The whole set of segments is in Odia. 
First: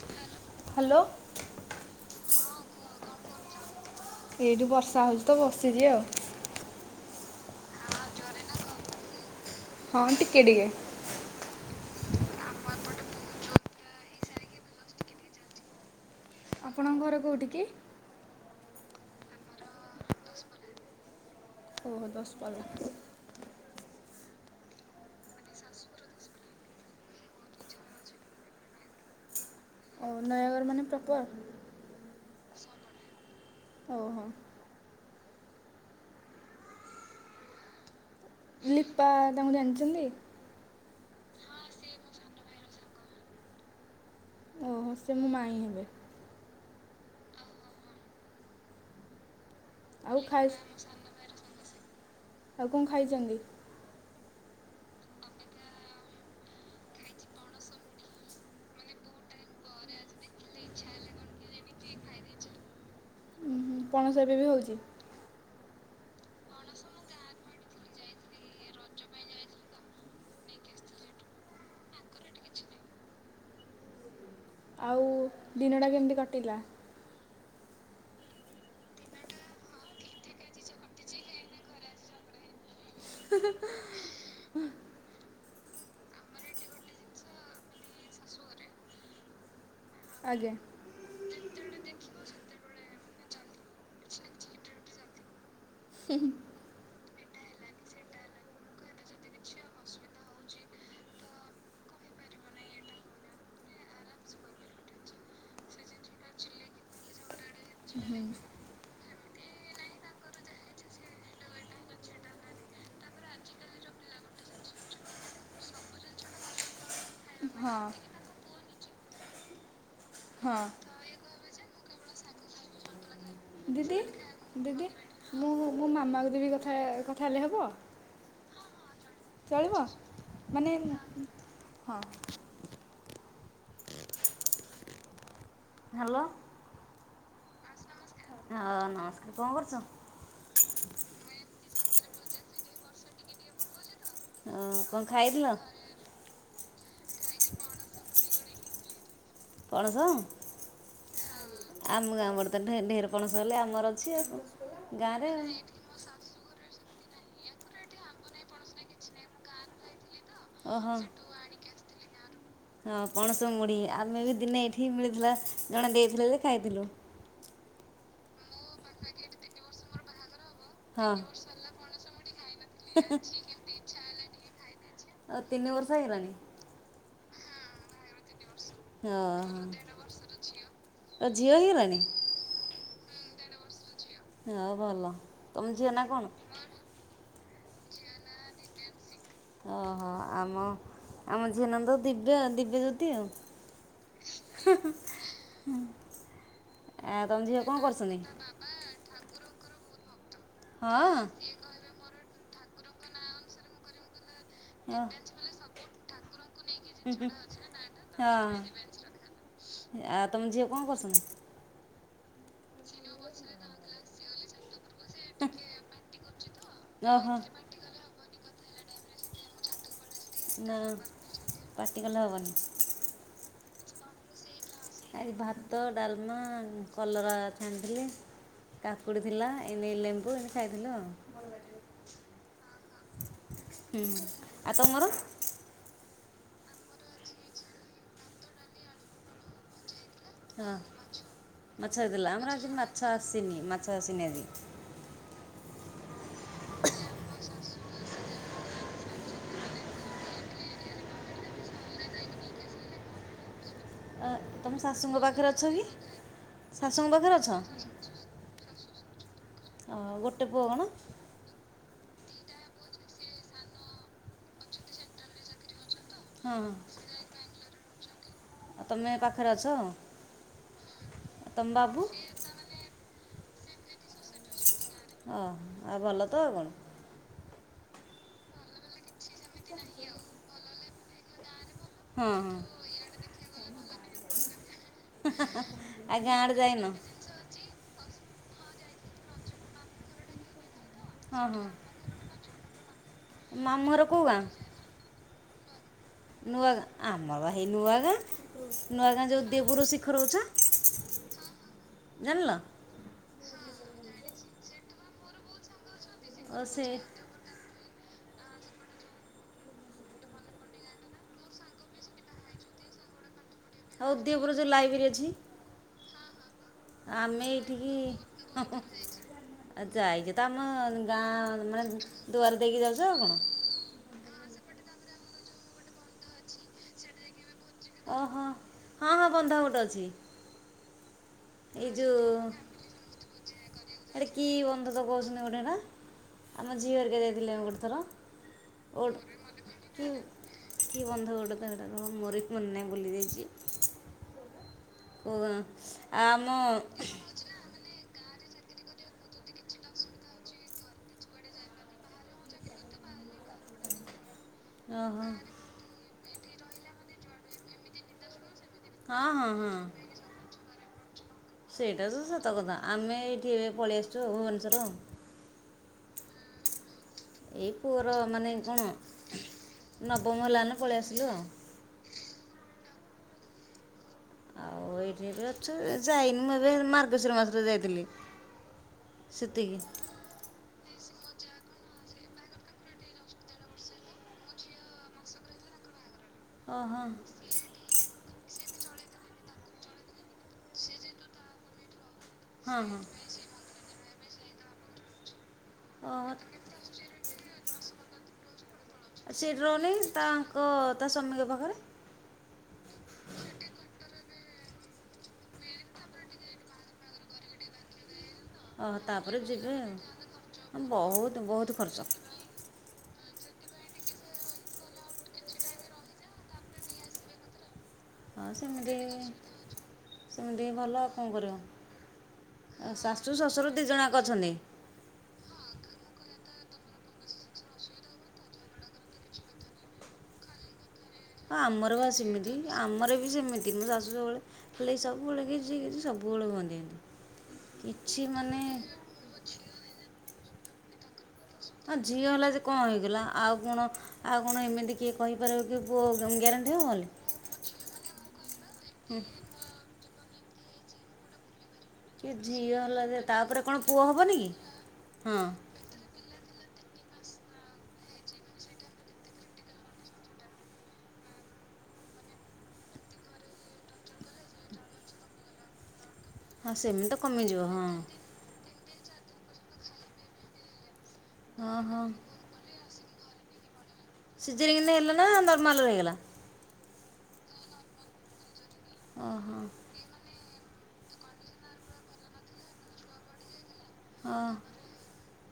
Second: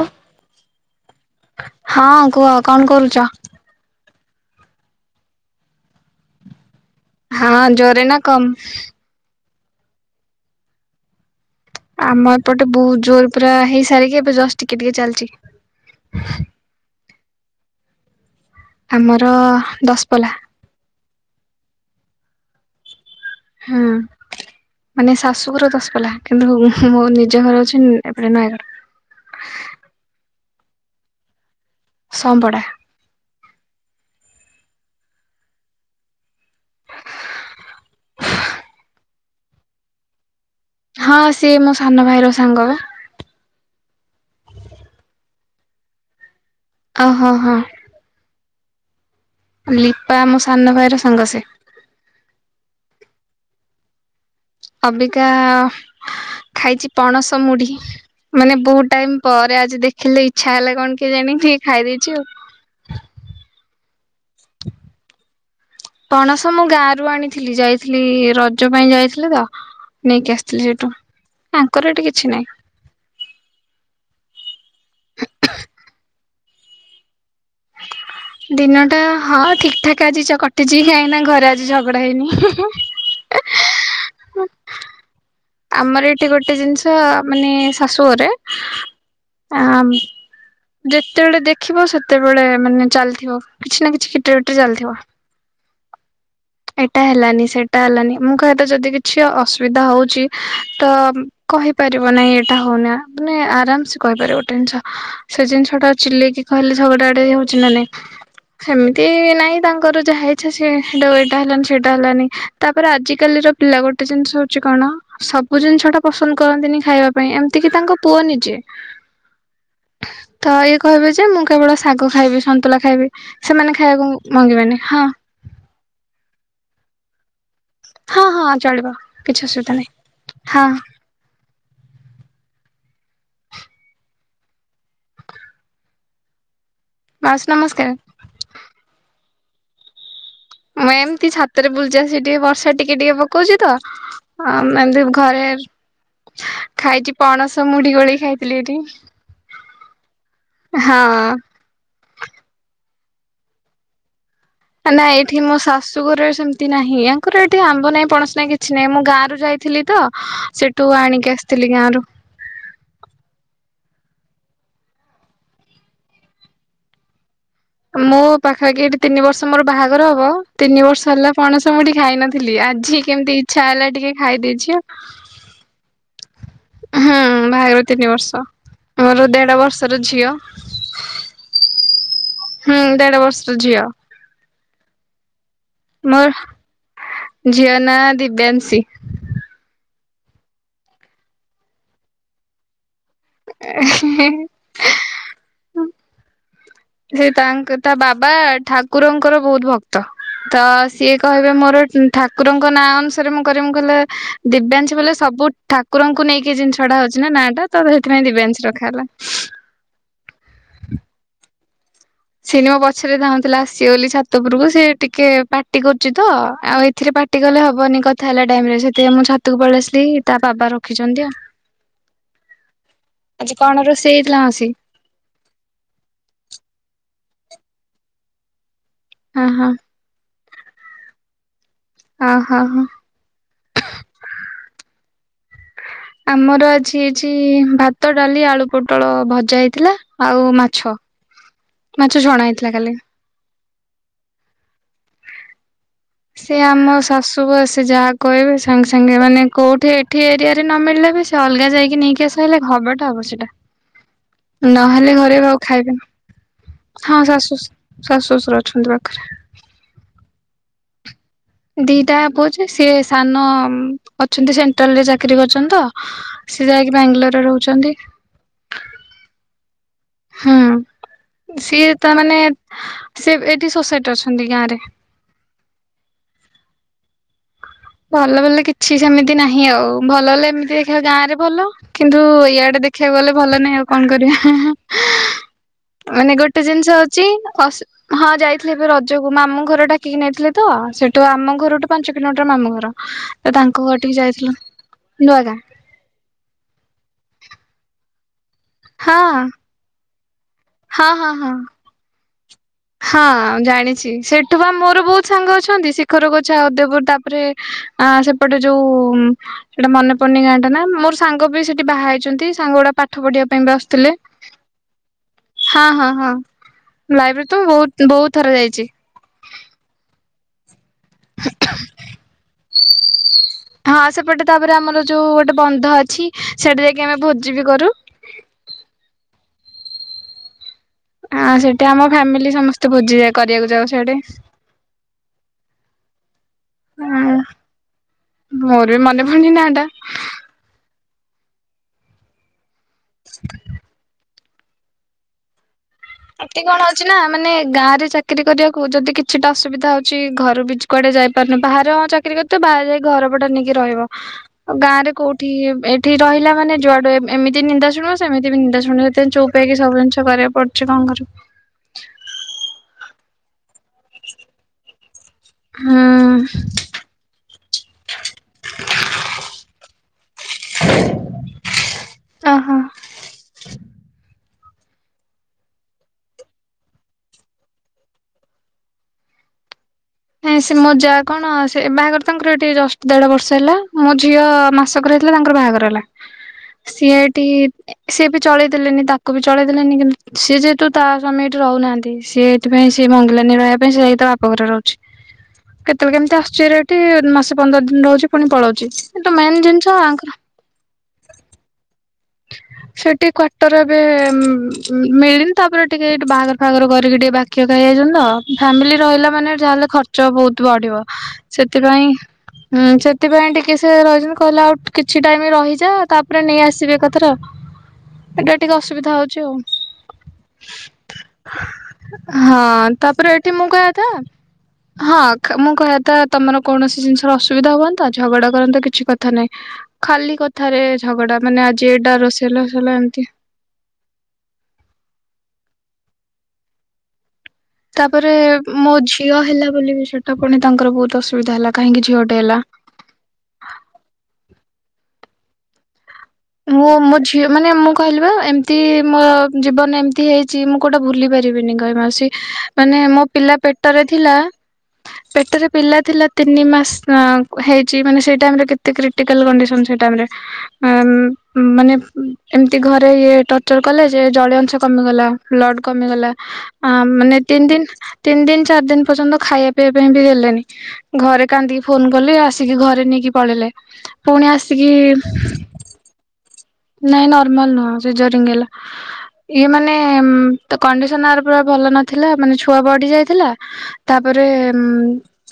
ଆ ହ୍ୟାଲୋ ହଁ କୁହ କଣ କରୁଚ? ଏଇଠି ବର୍ଷା ହଉଚି ତ ବସିଚି ଆଉ। ହଁ ଜୋରେ ନା କମ୍। ହଁ ଟିକେ ଟିକେ ଆମ ଏପଟେ ବହୁତ୍ ଜୋରେ ପୁରା ହେଇସାରିକି ଏବେ ଜଷ୍ଟ ଟିକେ ଟିକେ ଚାଲିଚି। ଆପଣଙ୍କ ଘର କୋଉଠି କି? ଆମର ଦଶ୍ ପଲା ଓ ହୋ ଦଶପଲ୍ଲା ହୁଁ ମାନେ ଶାଶୁଘର ଦଶପଲ୍ଲା କିନ୍ତୁ ମୋ ନିଜ ଘର ହଉଛି ଏପଟେ ନୟାଗଡ଼ [inaudible] ଆଉ ନୟାଗଡ ମାନେ ପ୍ରପର୍ ସଂପଡା ହଉ ହଉ ଲିପା ତାଙ୍କୁ ଜାଣିଛନ୍ତି। ହଁ ସେ ମୋ ସାନ ଭାଇ ର ସାଙ୍ଗ ବା ଓହୋ ସେ ମୋ ମାଇଁ ହେବେ ଅ ହ ହଁ ଲିପା ଆଉ ମୋ ଖାଇ ସାନ ଭାଇର ସାଙ୍ଗ ସେ ଆଉ କଣ ଖାଇଚନ୍ତି? ଅବିକା ଖାଇଚି ପଣସ ମୁଢି ମାନେ ବହୁତ୍ ଟାଇମ୍ ପରେ ଆଜି ଦେଖିଲି ତ ଇଚ୍ଛା ହେଲା କଣ କେଜାଣିି ଟିକେ ଖାଇଦେଇଚି ଆଉ ପଣସରେ ବି ହଉଚି। ପଣସ ମୁଁ ଗାଁ ରୁ ଆଣିଥିଲି ଯାଇଥିଲି ରଜ ପାଇଁ ଯାଇଥିଲି ତ ନେଇକି ଆସିଥିଲି ସେଟୁ ଆଙ୍କର ଏଠି କିଛି ନାହିଁ। ଆଉ ଦିନଟା କେମିତି କଟିଲା? ଦିନ ଟା ହଁ ଠିକ୍ ଠାକ୍ ଆଜି ଚ କଟିଚି କାହିଁକି ନା ଘରେ ଆଜି ଝଗଡା ହେଇନି। [inaudible] ଆମର ଏଠି ଗୋଟେ ଜିନିଷ ମାନେ ଶାଶୁ ଘରେ ଆ ଆଜ୍ଞା। ଯେତେବେଳେ ଦେଖିବ ସେତେବେଳେ ମାନେ ଚାଲିଥିବ କିଛି ନା କିଛି ଖିଟିରି ପିଟିରି ଚାଲିଥିବ। ଉଁ ହୁଁ ଏଟା ହେଲାନି ସେଟା ହେଲାନି ମୁଁ କହିବା କଥା ଯଦି କିଛି ଅସୁବିଧା ହଉଚି ତ କହିପାରିବ ନାଇଁ ଏଟା ହଉନା ମାନେ ଆରାମ୍ସେ କହିପାରିବ ଗୋଟେ ଇନିଷ - ସେ ଜିନିଷଟା ଚିଲେଇକି କହିଲେ ଝଗଡା ଆଡେ ଇଏ ହଉଚି ହୁଁ। ନା ନାଇଁ ସେମିତି ନାଇଁ ତାଙ୍କର ଯାହା ଇଛା ସେ [unintelligible] ଟା ହେଲାନି ସେଇଟା ହେଲାନି ତାପରେ ଆଜିିକାଲିର ପିଲା ଗୋଟେ ଜିନିଷ ହଉଚି କଣ ସବୁ ଜିନିଷଟା ପସନ୍ଦ କରନ୍ତିନି ଖାଇବା ପାଇଁ ଏମିତିକି ତାଙ୍କ ପୁଅ ହଁ। ନିଜେ ତ ଇଏ କହିବେ ଯେ ମୁଁ କେବଳ ଶାଗ ଖାଇବି ସନ୍ତୁଳା ଖାଇବି ସେମାନେ ଦିଦି ଖାଇବାକୁ ମଙ୍ଗିବେନି ଦିଦି ହଁ- ମୁଁ ମୁଁ - ମାମାକୁ ଦେବି କଥା କଥା ହେଲେ ହେବ ହଁ ହଁ ଚଳିବ। କିଛି ଅସୁବିଧା ଚଳିବ ନାହିଁ ହଁ ମାନେ ହଁ ହ୍ୟାଲୋ ମାଉସୀ ନମସ୍କାର। ହଁ ନମସ୍କାର, କଣ କରୁଚ? ମୁଁ ଏମତି ଛାତରେ ବୁଲୁଚି ଆସିକି ଟିକେ ବର୍ଷା ଟିକେ ଟିକେ ପକଉଚି ତ ଆଁ ମୁ କଣ ଏମିତି ଘରେ ଖାଇଥିଲ ଖାଇଚି ପଣସ ମୁଢି ଗୋଳିଇ ଖାଇଥିଲି ଏଠି ପଣସ ହଁ ଆମ ଗାଁ ବଡ଼ ତ ଢେ ଢେର ପଣସ ହେଲେ ଆମର ଅଛି ଆଉ କଣ। ନା ଏଇଠି ମୋ ଶାଶୁ ଘରେ ସେମ ତି ନାହିଁ ୟାଙ୍କର ଏଠି ଆମ୍ବ ନାଇଁ ପଣସ ନାହିଁ କିଛି ନାଇଁ ମୁଁ ଗାଁ ରୁ ଯାଇଥିଲି ତ ସେଟୁ ଓହୋ ଆଣିକି ଆସିଥିଲି ଗାଁ ରୁ। ହଁ ପଣସ ମୁଢି ଆମେ ବି ଦିନେ ଏଇଠିି ମିଳିଥିଲା ଜଣେ ଦେଇଥିଲେ ଯେ ଖାଇଥିଲୁ। ମୁଁ ପାଖାପାଖି ଏଠି ତିନି ବର୍ଷ ମୋର ବାହାଘର ହବ। ତିନି ବର୍ଷ ହେଲା ପଣସ ମୁଁ ଏଠି ଖାଇନଥିଲି ଆଜି କେମିତି ଇଚ୍ଛା ହେଲା ଟିକେ ଖାଇଦେଇଛି ଆଉ। ତିନି ବର୍ଷ ହେଇଗଲାଣି। ହୁଁ ବାହାଘର ତିନି ବର୍ଷ। ହଁ ମୋର ଦେଢ ବର୍ଷର ଝିଅ। ଆ ଝିଅ ହେଇଗଲାଣି। ହୁଁ ଦେଢ ବର୍ଷର ଝିଅ। ହଉ ଭଲ। ତମ ଝିଅ ନା ମୋ କଣ? ଝିଅ ନା ଦିବ୍ୟାଂଶୀ। ଓହୋ ଆମ ଆମ ଝିଅ ନା ତ ଦିବ୍ୟ ଆ ଦିବ୍ୟଯ୍ୟୋତି ଆଉ। ହେଁ ହେଁ। ହୁଁ। ସେ ତାଙ୍କ ତା ବାବା ଠା ଠାକୁରଙ୍କର ବହୁତ ଭକ୍ତ ତ ସିଏ ହଁ କହିବେ ମୋର ଠାକୁରଙ୍କ ନାଁ ଅନୁସାରେ ମୁଁ କ ମୁ କହିଲ ଦିବ୍ୟାଂଞ୍ଚ ବଲେ ସବୁ ଠାକୁରଙ୍କୁ ନେଇକି ଜିନିଷ ଛଡା ହଉଛି ନାଁ ଟା ତ ସେଇଥିପାଇଁ ହଁ ଦିବ୍ୟଂଶି ରଖା ହେଲା। ଆଉ ତମ ଝିଅ କଣ କରୁଛନ୍ତୀ? ସିନେମା ପଛରେ ଯାଉଁଥିଲା ଆସିବେ ବୋଲି ଛାତପୁରକୁ ସେ ଟିକେ ପାର୍ଟି କରୁଛି ତ ଆଉ ଏଥିରେ ଓହୋ ପାଟି କଲେ ହବନି କଥା ହେଲା ଟାଇମରେ ସେଥିପାଇ ମୁଁ ଛାତୁକୁ ପଳେଇ ଆସିଲି। ତା ବାବା ନା ରଖିଛନ୍ତି ଆଉ। ପାଟିକଲେ ହବନି। ଆଜି କଣ ରୋଷେଇ ହେଇଥିଲା ମାଉସୀ? ଆଜି ଭାତ ଡାଲମା କଲରା ଚାନିଥିଲି। କାକୁଡ଼ି ହଁ ଥିଲା ହଁ ଏନ ଲେମ୍ବୁ ଏମତି ଖାଇଦେଲୁ ଆଉ। ଓହୋ। ହୁଁ ଆଉ ତମର। ଆମର ଆଜି ହେଇଛି ଭାତ ଡାଲି ଆଳୁ ପୋଟଳ ଭଜା ହେଇଥିଲା। ଆଉ ହଁ ମାଛ ମାଛ ହେଇଥିଲା ଆମର ଛଣା ଆଜି ହେଇଥିଲା ମାଛ କାଲି। ଆସିନି ମାଛ ଆସିନି ଆଜି। ସିଏ ଆମ ଶାଶୁ ବ ଆସ ଯାହା କହିବେ ସାଙ୍ଗେ ସାଙ୍ଗେ ମାନେ କୋଉଠି ଏଠି ଏରିଆରେ ନ ମିଳିଲେ ବି ସେ ଅଲଗା ଯାଇକି ନେଇକି ଆସିବେ ଘବରଟା ହବ ସେଇଟା। ତମ ନହେଲେ ଶାଶୁଙ୍କ ଘରେ ପାଖରେ ଆଉ ଅଛ କି ଖାଇବେନି ଶାଶୁଙ୍କ ହଁ ପାଖରେ ଅଛ ଶାଶୁ ଶାଶୁ ଶ୍ୱଶୁର ଅଛନ୍ତି ପାଖରେ। ହଁ ଗୋଟେ ପୁଅ କଣ? ଦିଟା ପୁଅ ରେ ସିଏ ସାନ ଅଛନ୍ତି ସେଣ୍ଟ୍ରାଲରେ ଚାକିରି କରୁଛନ୍ତି ତ। ହଁ ସିଏ ହଁ ଯାଇକି ବାଙ୍ଗାଲୋରରେ ରହୁଛନ୍ତି। ତମେ ପାଖରେ ଅଛ ଆଉ ହୁଁ ତମ ବାବୁ। ସିଏ ଏଇଠି ସୋସାଇଟିରେ ଅଛନ୍ତି ଗାଁ ରେ। ଓ ଆଉ ଭଲ ତ ଆଉ କଣ। ଭଲ ଭଲ କିଛି ସେମିତି ନାହିଁ ଆଉ ଭଲ ହେଲେ ଏମିତି ଦେଖିବା ଗାଁ ରେ ଭଲ କିନ୍ତୁ ହଁ ହଁ ଇଆଡେ ଦେଖ ଦେଖିବାକୁ ଗଲେ ଭଲ ନାହିଁ ଆଉ କଣ କରିବା ଆଉ ମାନେ ଗାଁ ଆଡ଼େ ଗୋଟେ ଯାଇନ ଜିନିଷ ହଁ ଯାଇଥିଲେ ଏବେ ରଜକୁ ମାମୁ ଘର ଡାକିକି ନେଇଥିଲେ ତ ସେଠୁ ହଁ ଆମ ହଁ ଘରଠୁ ପାଞ୍ଚ କିଲୋମିଟର ମାମୁଁ ଘର ତ ତାଙ୍କ ମାମୁଁ ଘର ଠିକି କୋଉ ଗାଁ ଯାଇଥିଲୁ ନୂଆ ଗାଁ। ନୂଆ ଗାଁ ଆମର ହେଇ ନୂଆ ଗାଁ ନୂଆ ଗାଁ ଯୋଉ ଦେବରୁ ଶିଖର ଅଛ ହଁ-ହଁ-ହଁ। ଜାଣିଲ। ହଁ ଜାଣିଛି ସେଠୁ ବା ମୋର ବହୁତ ସାଙ୍ଗ ଅଛନ୍ତି ଶିଖର ଓ ଗଛ ସେ ଉଦପୁର ତାପରେ ଆ ସେପଟେ ଯୋଉ ସେଟା ମନେ ପନି ଗାଁଟା ନା ମୋର ସାଙ୍ଗ ବି ସେଠି ବାହା ହେଇଛନ୍ତି ସାଙ୍ଗ ଗୋଡା ପା ପାଠ ପଢିବା ପାଇଁ ବା ଆଉ ଆସିଥିଲେ ଦେବର ଯୋଉ ଲାଇବ୍ରେରୀ ଅଛି ହଁ ହଁ ହଁ। ଲାଇବ୍ରେରୀ ଆମେ ତ ବହୁତ ବହୁତ ଥର ଏଇଠିକି ଯାଇଛି। ଯାଇଛେ ତମ ଆଉ କ'ଣ ହଁ ସେପଟେ ତାପରେ ଆମର ଯୋଉ ଗୋଟେ ବନ୍ଧ ଅଛି। ସିଆଡେ ଯାଇକି ଆମେ ଭୋଜି ବି କରୁ। ଓହୋ ହଁ ହଁ ବନ୍ଧ ଗୋଟେ ଅଛି। ଆ ସେଠି ଏଇ ଆମ ଯୋଉ ଫ୍ୟାମିଲି ସମସ୍ତେ ଭୋଜି କରିବାକୁ ଯାଉ ସେଆଡେ ଏଟା କି ବନ୍ଧତ କହୁଛନ୍ତି ଗୋଟେ ଏଇଟା। ଆମ ଝିଅ ହେରିକା ଯାଇଥିଲେ ମ ଗୋଟେ ଥର ମୋର ବି ମନେ ପଡୁନି ନା ଟା [unintelligible] କି ବନ୍ଧ ଗୋଟେ ତ ସେଇଟା କଣ ମୋର ବି ମନେ ନାହିଁ ଭୁଲି ଯାଇଛି। [unintelligible] ଏତି କଣ ଅଛି ଓହୋ ନା ମାନେ ଗାଁରେ ଚାକିରି କରିବାକୁ ଯଦି କିଛିଟା ଅସବିଧା ହଉଛି ଘର ବି କୁଆଡେ ଯାଇପାରୁନି ବାହାରେ ହଁ ଚା କିରି କଲେ ତ ବାହାରେ ଯାଇକି ଘର ଭଡ଼ା ନେଇକି ରହିବ। ଗାଁରେ ହଁ କଉଠି ଏଠି ରହିଲା ମାନେ ଯୁଆଡୁ ଏମିତି ନିନ୍ଦା ଶୁଣିବ ସେମତି ବି ନିନ୍ଦା ଶୁଣ। ସେଥିପାଇଁ ହଁ ଚୁପ୍ ହେଇକି ହଁ ସବୁ ଜିନଷ କରିବାକୁ ପଡୁଛି କଣ କରିବି। ସେଇଟା ତ ସତ କଥା ଆମେ ଏଇଠି ଏବେ ପଳେଇ ଆସିଛୁ ଭୁବନେଶ୍ଵର। ହୁଁ। ଏଇ ପୁଅର ମାନେ କଣ ନବମ ହେଲାନେ ପଳେଇ ଆସିଲୁ ଆଉ। ଓହୋ। ଆଉ ଏଇଠି ବି ଅଛୁ ଯାଇନି ମୁଁ ଏବେ ମାର୍ଗଶିର ମାସରେ ଯାଇଥିଲି। ସେତିକି। ନାଇଁ ସେ ମୋ ଯା କଣ ସେ ବାହାଘର ତାଙ୍କର ଏ ଟିକେ ଜଷ୍ଟ ଦେଢ ବର୍ଷ ହେଲା ମୋ ଝିଅ ମାସ କର ହେଇଥିଲା ତାଙ୍କର ବାହାଘର ହେଲା ଓହୋ ସି ଏଟି ସିଏ ବି ଚଳେଇ ଦେଲେନି ତାକୁ ବି ଚଳେଇ ଦେଲେନି କିନ୍ତୁ ସିଏ ଯେହେତୁ ତା ସ୍ୱାମୀ ଏଠି ରହୁନାହାନ୍ତି। ସିଏ ଏଥି ହଁ ପାଇଁ ହଁ ସେ ମଙ୍ଗିଲାନୀ ରହିବା ପାଇଁ ସେ ଯାଇ ଟା ବାପ ଘରେ ରହୁଚି। କେତେବେଳେ ଓହୋ କେମିତି ଆସୁଛି ହେରି ଏଠି ମାସେ ପନ୍ଦର ଦିନ ରହୁଛି ପୁଣି ପଳଉଛି। ତ ମେନ୍ ଜିନିଷ ଆଙ୍କର କ ତା ସ୍ୱାମୀଙ୍କ ପାଖରେ ହ ସେଠି କ୍ଵାର୍ଟର ଏବେ ମିଳିନି ତାପରେ ଟିକେ ଏଇଠି ବାହାଘର ଫାହାଘର କରିକି ଟିକେ ବାକି ହେଇ ଯାଇଛନ୍ତି ତ। ଓହୋ ଫ୍ୟାମିଲି ରହିଲା ତାପରେ ମାନେ ଯିବେ ଯାହାହେଲେ ଖର୍ଚ୍ଚ ବହୁତ ଆଉ ହଁ, ବଢିବ ବହୁତ ବହୁତ ଖର୍ଚ୍ଚ ସେଥିପାଇଁ ହୁଁ ସେଥିପାଇଁ ଟିକେ ସେ ରହିଛନ୍ତି କହିଲେ ଆଉ କିଛି ଟାଇମ ରହିଯା ତାପରେ ନେଇ ଆସିବେ କଥା ତ୍ରା ହଁ ଏଟା ଟିକେ ସେମିତି ଅସୁବିଧା ହଉଛି ଆଉ। ସେମିତି ଭଲ ଆଉ କଣ ହଁ କରିବ ତାପରେ ଶାଶୁ ଏଠି ମୁଁ ଶ୍ୱଶୁର ଦି କହିବା ଜଣ କଥା ଯାକ ଅଛନ୍ତି। ହଁ ମୁଁ କହିବା ତ ତମର କୌଣସି ଜିନିଷର ଅସୁବିଧା ହୁଅନ୍ତା ଝଗଡା କରନ୍ତ କିଛି କଥା ନାହିଁ। ଖାଲି କଥାରେ ଝଗଡା ହଁ ମାନେ ଆ ଆମର ବା ସେମିତି ଆମର ବି ସେମିତି। ଆମ ଶାଶୁ ସବୁବେଳେ ହେଇ ଗିଜି ଗିଜୀ ସବୁବେଳେ ହୁଅନ୍ତି। କିଛି ତାପରେ ମାନେ ମୋ ଝିଅ ହେଲା ବୋଲି ବି ସେଟା ପୁଣି ତାଙ୍କର ବହୁତ ଅସୁ ହଁ ଝିଅ ହେଲା ଯେ କଣ ହେଇଗଲା ଆଉ କଣ ଆଉ କଣ ଏମିତି କିଏ କହିପାରିବ କି ପୁଅ ହେବ ମୁଁ ବୋଲି ମୋ ଝିଅ ମାନେ ମୁଁ କହିଲି ବା ଏମିତି ହୁଁ ମୋର ଜୀବନ ଏମିତି ହେଇଛି ମୁଁ କୋଉଟା ଭୁଲି ପାରିବିନି ଗହ ମାସ କିଏ ଝିଅ ମାନେ ହେଲା ଯେ ମୋ ପିଲା ତା'ପରେ କ'ଣ ପୁଅ ପେଟରେ ଥିଲା ହେବନି କି ହଁ ପେଟରେ ପିଲା ଥିଲା ତିନି ମାସ ହେଇଛି ମାନେ ସେ ଟାଇମରେ କେତେ କ୍ରିଟିକାଲ ହ ମାନେ ଏମିତି ଘରେ ଇଏ ଟର୍ଚର କଲେ ଯେ ଜଳିୟ ଅଂଶ କମିଗଲା ବ୍ଲଡ କମିଗଲା। ହଁ ଅ ସେମିତି ତ ମାନେ କମିଯିବ ତିନି ହଁ ଦିନ ତିନି ଦିନ ଚାରି ଦିନ ପର୍ଯ୍ୟନ୍ତ ଖାଇବା ପିଇ ପାଇଁ ବି ଦେଲେଣିି ଘରେ ହଁ କାନ୍ଦିକି ହଁ ଫୋନ କଲି ଆସ କି ଘରେ ନେଇକି ପଳେଇଲେ ପୁଣି ଆସିକି ଭଲ ରଇଗଲା। ନାଇଁ ନର୍ମାଲ ନୁହଁ ସିଜରିଂ ହେଲା ଓହୋ ଇଏ ମାନେ କଣ୍ଡିସନ ଆର ପୁରା ଭଲ ନଥିଲା ମାନେ ଛୁଆ ବଢି ଯାଇଥିଲା ତାପରେ ହଁ ଉୁଁ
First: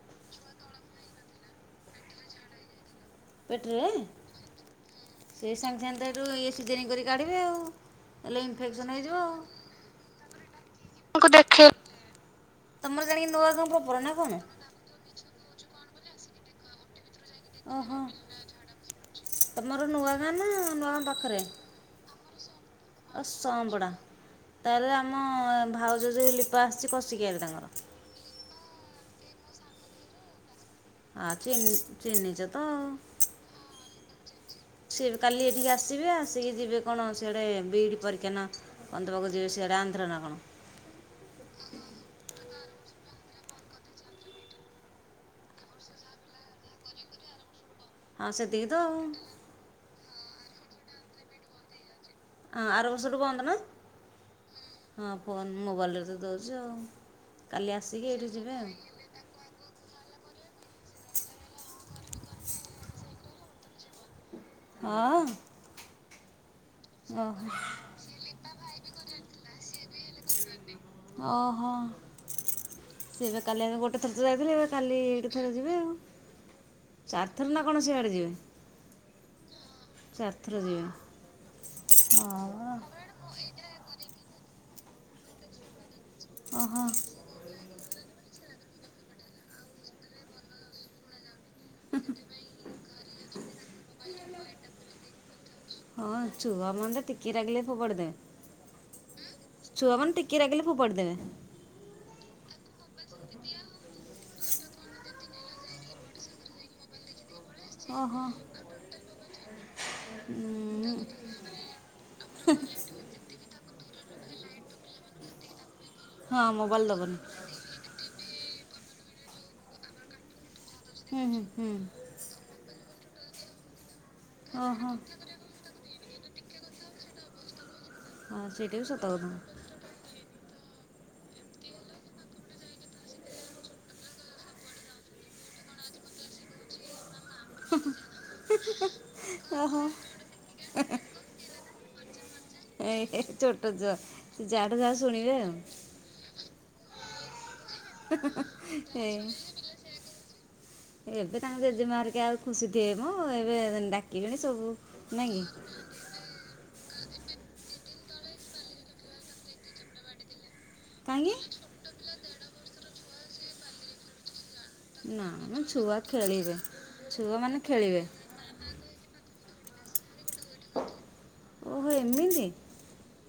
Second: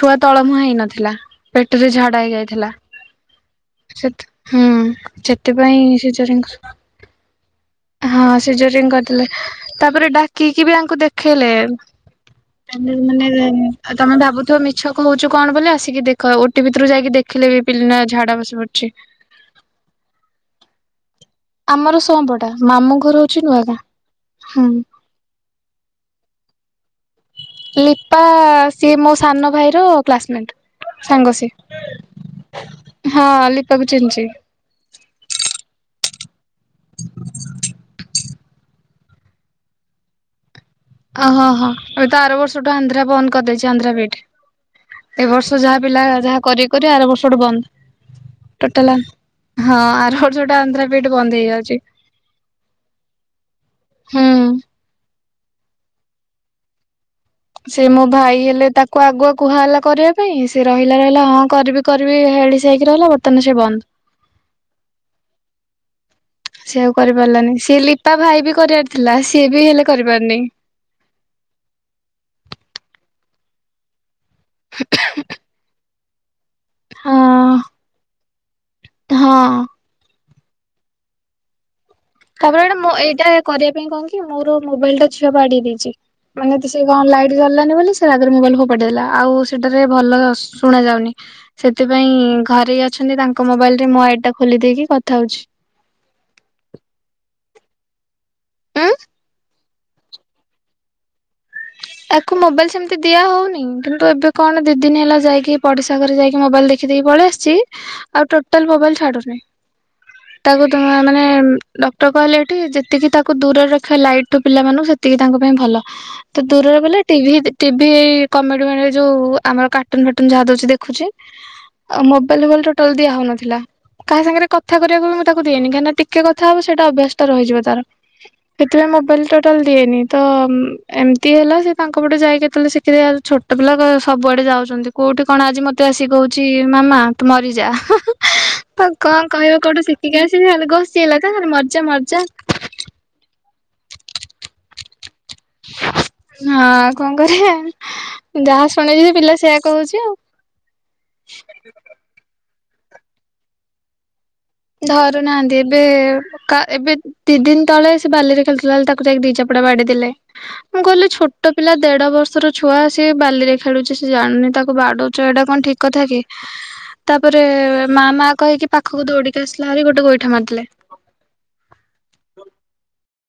ଛୁଆ ତଳମୁହାଁ ହେଇନଥିଲା ପେଟରେ ଝାଡା ହେଇଯାଇଥିଲା। ପେଟରେ ସେ ହୁଁ ସେଥିପାଇଁ ର ସିଜରିଙ୍ଗ ଇଏ ସିଯାରିଂ କରିକି କାଢ଼ିବେ ଆଉ। ହଁ ନହେଲେ ସେଜରିଙ୍ଗ ଇନଫେକ୍ସନ୍ ହେଇଯିବ କରିଥିଲେ ଆଉ ତାପରେ ଡାକିକି ବି ଆଙ୍କୁ ଦେଖେଇଲେ। ତାଲେ ତମର ମାନେ ଜାଣିକି ନୂଆ ଗାଁ ପ୍ରପର ନା ତମେ କଣ? ଭାବୁଥିବ ମିଛ କହୁଛୁ କଣ ବୋଲି ଆସିକି ଦେଖ ଓଟି ଭିତରୁ ଯାଇକି ଦେଖିଲେ ବି ଓହୋ ପିଲା ଝା ବସି ପଡୁଛି। ତମର ନୂଆଗାଁ ନା ନୂଆଗାଁ ପାଖରେ? ଆମର ସମପଡା ମାମୁ ଓ ଘର ହଉଛି ନୂଆ ଗାଁ। ସଅଁପଡ଼ା ହୁଁ ତାହେଲେ ଆମ ଭାଉଜ ଜ ଲିପା ଆସିଛି କଷିକିଆରେ ତାଙ୍କର। ଲିପା ସିଏ ମୋ ସାନ ଭାଇର କ୍ଲାସମେଟ୍। ଆ ସାଙ୍ଗ ସିଏ। ଚେନି ଚେନ୍ନେଇଚ ତ ହଁ ଲିପାକୁ ଚିହ୍ନିଚି। ସିଏ ବି କାଲି ଏଠିକି ଆସିବେ ଆସିକି ଯିବେ କଣ ସିଆଡେ ବି ଇ ଡି ପରୀକ୍ଷା ନା ବନ୍ଧ ପାଖକୁ ଯିବି ସେଆଡ଼େ ଆନ୍ଧ୍ର ନା କଣ? ଓହୋ ହୋ ଏବେ ତ ଆର ବର୍ଷଠୁ ଆନ୍ଧ୍ରା ବନ୍ଦ କରିଦେଇଛି ଆନ୍ଧ୍ରା ବି ଇ ଡି। ଏ ବର୍ଷ ଯାହା ପିଲା ଯାହା କରିବେ କରିବେ ଆର ବର୍ଷଠୁ ବନ୍ଦ। ହଁ ସେତିକି ତ ଟୋଟାଲ ଆଉ ହଁ ଆର ବର୍ଷ ଠୁ ଆନ୍ଧ୍ରା ବି ଇ ଡି ବନ୍ଦ ହେଇଯାଉଛି। ହଁ ଆର ବର୍ଷଠୁ ବନ୍ଦ ନା ହଁ ଫୋନ୍ ମୋବାଇଲରେ ତ ଦେଉଛି ଆଉ। କାଲି ସେ ମୋ ଆସିକି ଏଇଠି ଭାଇ ଯିବେ ହେଲେ ଆଉ ତାକୁ କୁଆ ଆଗୁଆ କୁହା ହେଲା କରିବା ପାଇଁ ସେି ରହିଲା ରହିଲା ହଁ କରିବି କରିବି ହେଳିସି ହେଇକି ରହିଲା ବର୍ତ୍ତମାନ ସେ ବନ୍ଦ। ହଁ। ସିଏ ଆଉ ଓହୋ କରିପାରିଲାନି ସି ଲିପା ଭାଇ ବି କରିବାର ଥିଲା ସିଏ ବି ହେଲେ କରିପାରନି। ଓହୋ ସେ ବା କାଲି ଆ ଗୋଟେ ଥରେତ ଯାଇଥିଲେ ଏବେ କାଲି ଏଇଠି ଥରେ ଯିବେ ଆଉ। ଚାରିଥର ହଁ ନା କଣ ସିଆଡ଼େ ଯିବେ। ହଁ। ଚାରିଥର ଯିବେ। ହ [inaudible] ତାପରେ ଏଇଟା ମୋ ଏଇଟା କରିବା ପାଇଁ କଣ କି ମୋର ମୋବାଇଲ ଟା ଛୁଆ ବାଡ଼େଇ ଦେଇଛି। ମାନେ ତୁ ଓହୋ ସେଇ କଣ ଲାଇଟ୍ ଗଲାନି ବୋଲି ସେ ରାଗରେ ମୋବାଇଲ ଫପାଡି ଦେଲା ଆଉ ସେଟାରେ ଭଲ ଶୁଣା ଯାଉନି। ସେଥିପାଇଁ ଘରେ ଅଛନ୍ତି ତାଙ୍କ ମୋବାଇଲ ରେ ମୋ ଆଇଡି ଟା ଖୋଲି ଦେଇକି କଥା ହଉଛି। ହଁ ଛୁଆ ମାନେ ତ ଟିକେ ରାଗିଲେ ଫୋପାଡି ଦେବେ। ଆ ଛୁଆମାନେ ଟିକେ ରାଗିଲେ ଫୋପାଡ଼ିଦେବେ। ତାକୁ ମୋବାଇଲ ସେମିତି ଦିଆ ହଉନି କିନ୍ତୁ ଏବେ କଣ ଦି ଦିନ ହେଲା ଯାଇକି ପଡିଶା ଘରେ ଯାଇକି ମୋବାଇଲ ଦେ ଖିଦି ପଳେଇ ଆସିଛି ଓହୋ ଆଉ ଟୋଟାଲ ମୋବାଇଲ ଛାଡୁନି। ତାକୁ ମାନେ ଡକ୍ଟର କହିଲେ ଏଠି ଯେ ତିକି ତାକୁ ଦୂରରେ ରଖିବା ଲାଇଟ୍ ଠୁ ପିଲାମାନଙ୍କୁ ସେତିକି ତାଙ୍କ ପାଇଁ ଭଲ ତ ହଁ ଦୂରରେ ମୋବାଇଲ୍ ବଲେ ଦେବନି ଟିଭି ଟିଭି କମେଡି ମାନେ ଯୋଉ ଆମର କାର୍ଟୁନ ଫାଟୁନ ଯାହା ଦଉଛି ଦେ ଛି ହୁଁ ହୁଁ ହୁଁ ମୋବାଇଲ ଫେରାଇ ଟୋଟାଲ ଦିଆ ହଉ ନଥିଲା। କାହା ସାଙ୍ଗ ରେ କଥା ଓହୋ କରିବାକୁ ବି ମୁଁ ତାକୁ ନି କ ଟିକେ କଥା ହବ ସେଇଟା ଅଭ୍ୟାସ ଟା ରହିଯିବ ତାର ହଁ ସେଇଟା ବି ସେଥିପାଇଁ ସତ ମୋବାଇଲଟା କଥା ଦିଏନି ତ ଏମିତି ହେଲା ସେ ତାଙ୍କ ପଟେ ଯାଇ କେତେଳେ ଶିଖିଉ ଛୋଟ ପିଲା ସବୁଆଡେ ଯାଉଛନ୍ତି। କୋଉଠି କଣ ଆଜି ମତେ ଆସିିକି କହୁଛି ମାମା ତୁ ମରିଯା। ହଉ କଣ କହିବ ଓହୋ କୋଉଠୁ ଶିଖିକି ଆସିକି ଖଲେ ଘଷି ହେଲା କ ଖଲି ମରିଯା ମରିଯା। ଏ ଛୋଟ ଛ ତୁ ଯାହା ଟା ଯାହା ଶୁଣିବେ ଆଉ। ହଁ କଣ କରିବା ଯାହା ଶୁଣିଛି ଯେ ଏ ପିଲା ସୋ କହୁଛି ଆଉ। ଏବେ ତାଙ୍କ ଜେଜେମା ହେରିକା ଆଉ ଖୁସି ଥିବେ ମ ଏବେ ଡାକ କିଡ଼୍ ସବୁ। ନାଇଁ ଧରୁନାହାନ୍ତି କି ଏ ଏବେ ଏବେ ଦି ଦିନ ତଳେ ସେ ବାଲିରେ ଖେଳୁଥିଲା ବେଳେ ତାକୁ ଯାଇକି ଦି ଚାପୁଡା ବାଡେଇ ଦେଲେ। ମୁଁ କହିଲି ଛୋଟ କାହିଁକି ପିଲା ଦେଢ ବର୍ଷର ଛୁଆ ସିଏ ବାଲି ରେ ଖେଳୁଛି ସେ ଜାଣୁିନି ତା କୁ ବାଡୁଛ ନା ଏଇଟା ମ କଣ ଠିକ ଛୁଆ କଥା କି ଖେଳିବେ ତାପରେ ଛୁଆମାନେ ଖେଳିବେ ମା ମା କହିକି ପାଖକୁ ଦୌିଡ଼ିକି ଆସିଲା ଆରି ଗୋଟେ ଗୋଇଠା ମାରିଦେଲେ। ଓହୋ ଏମିତି?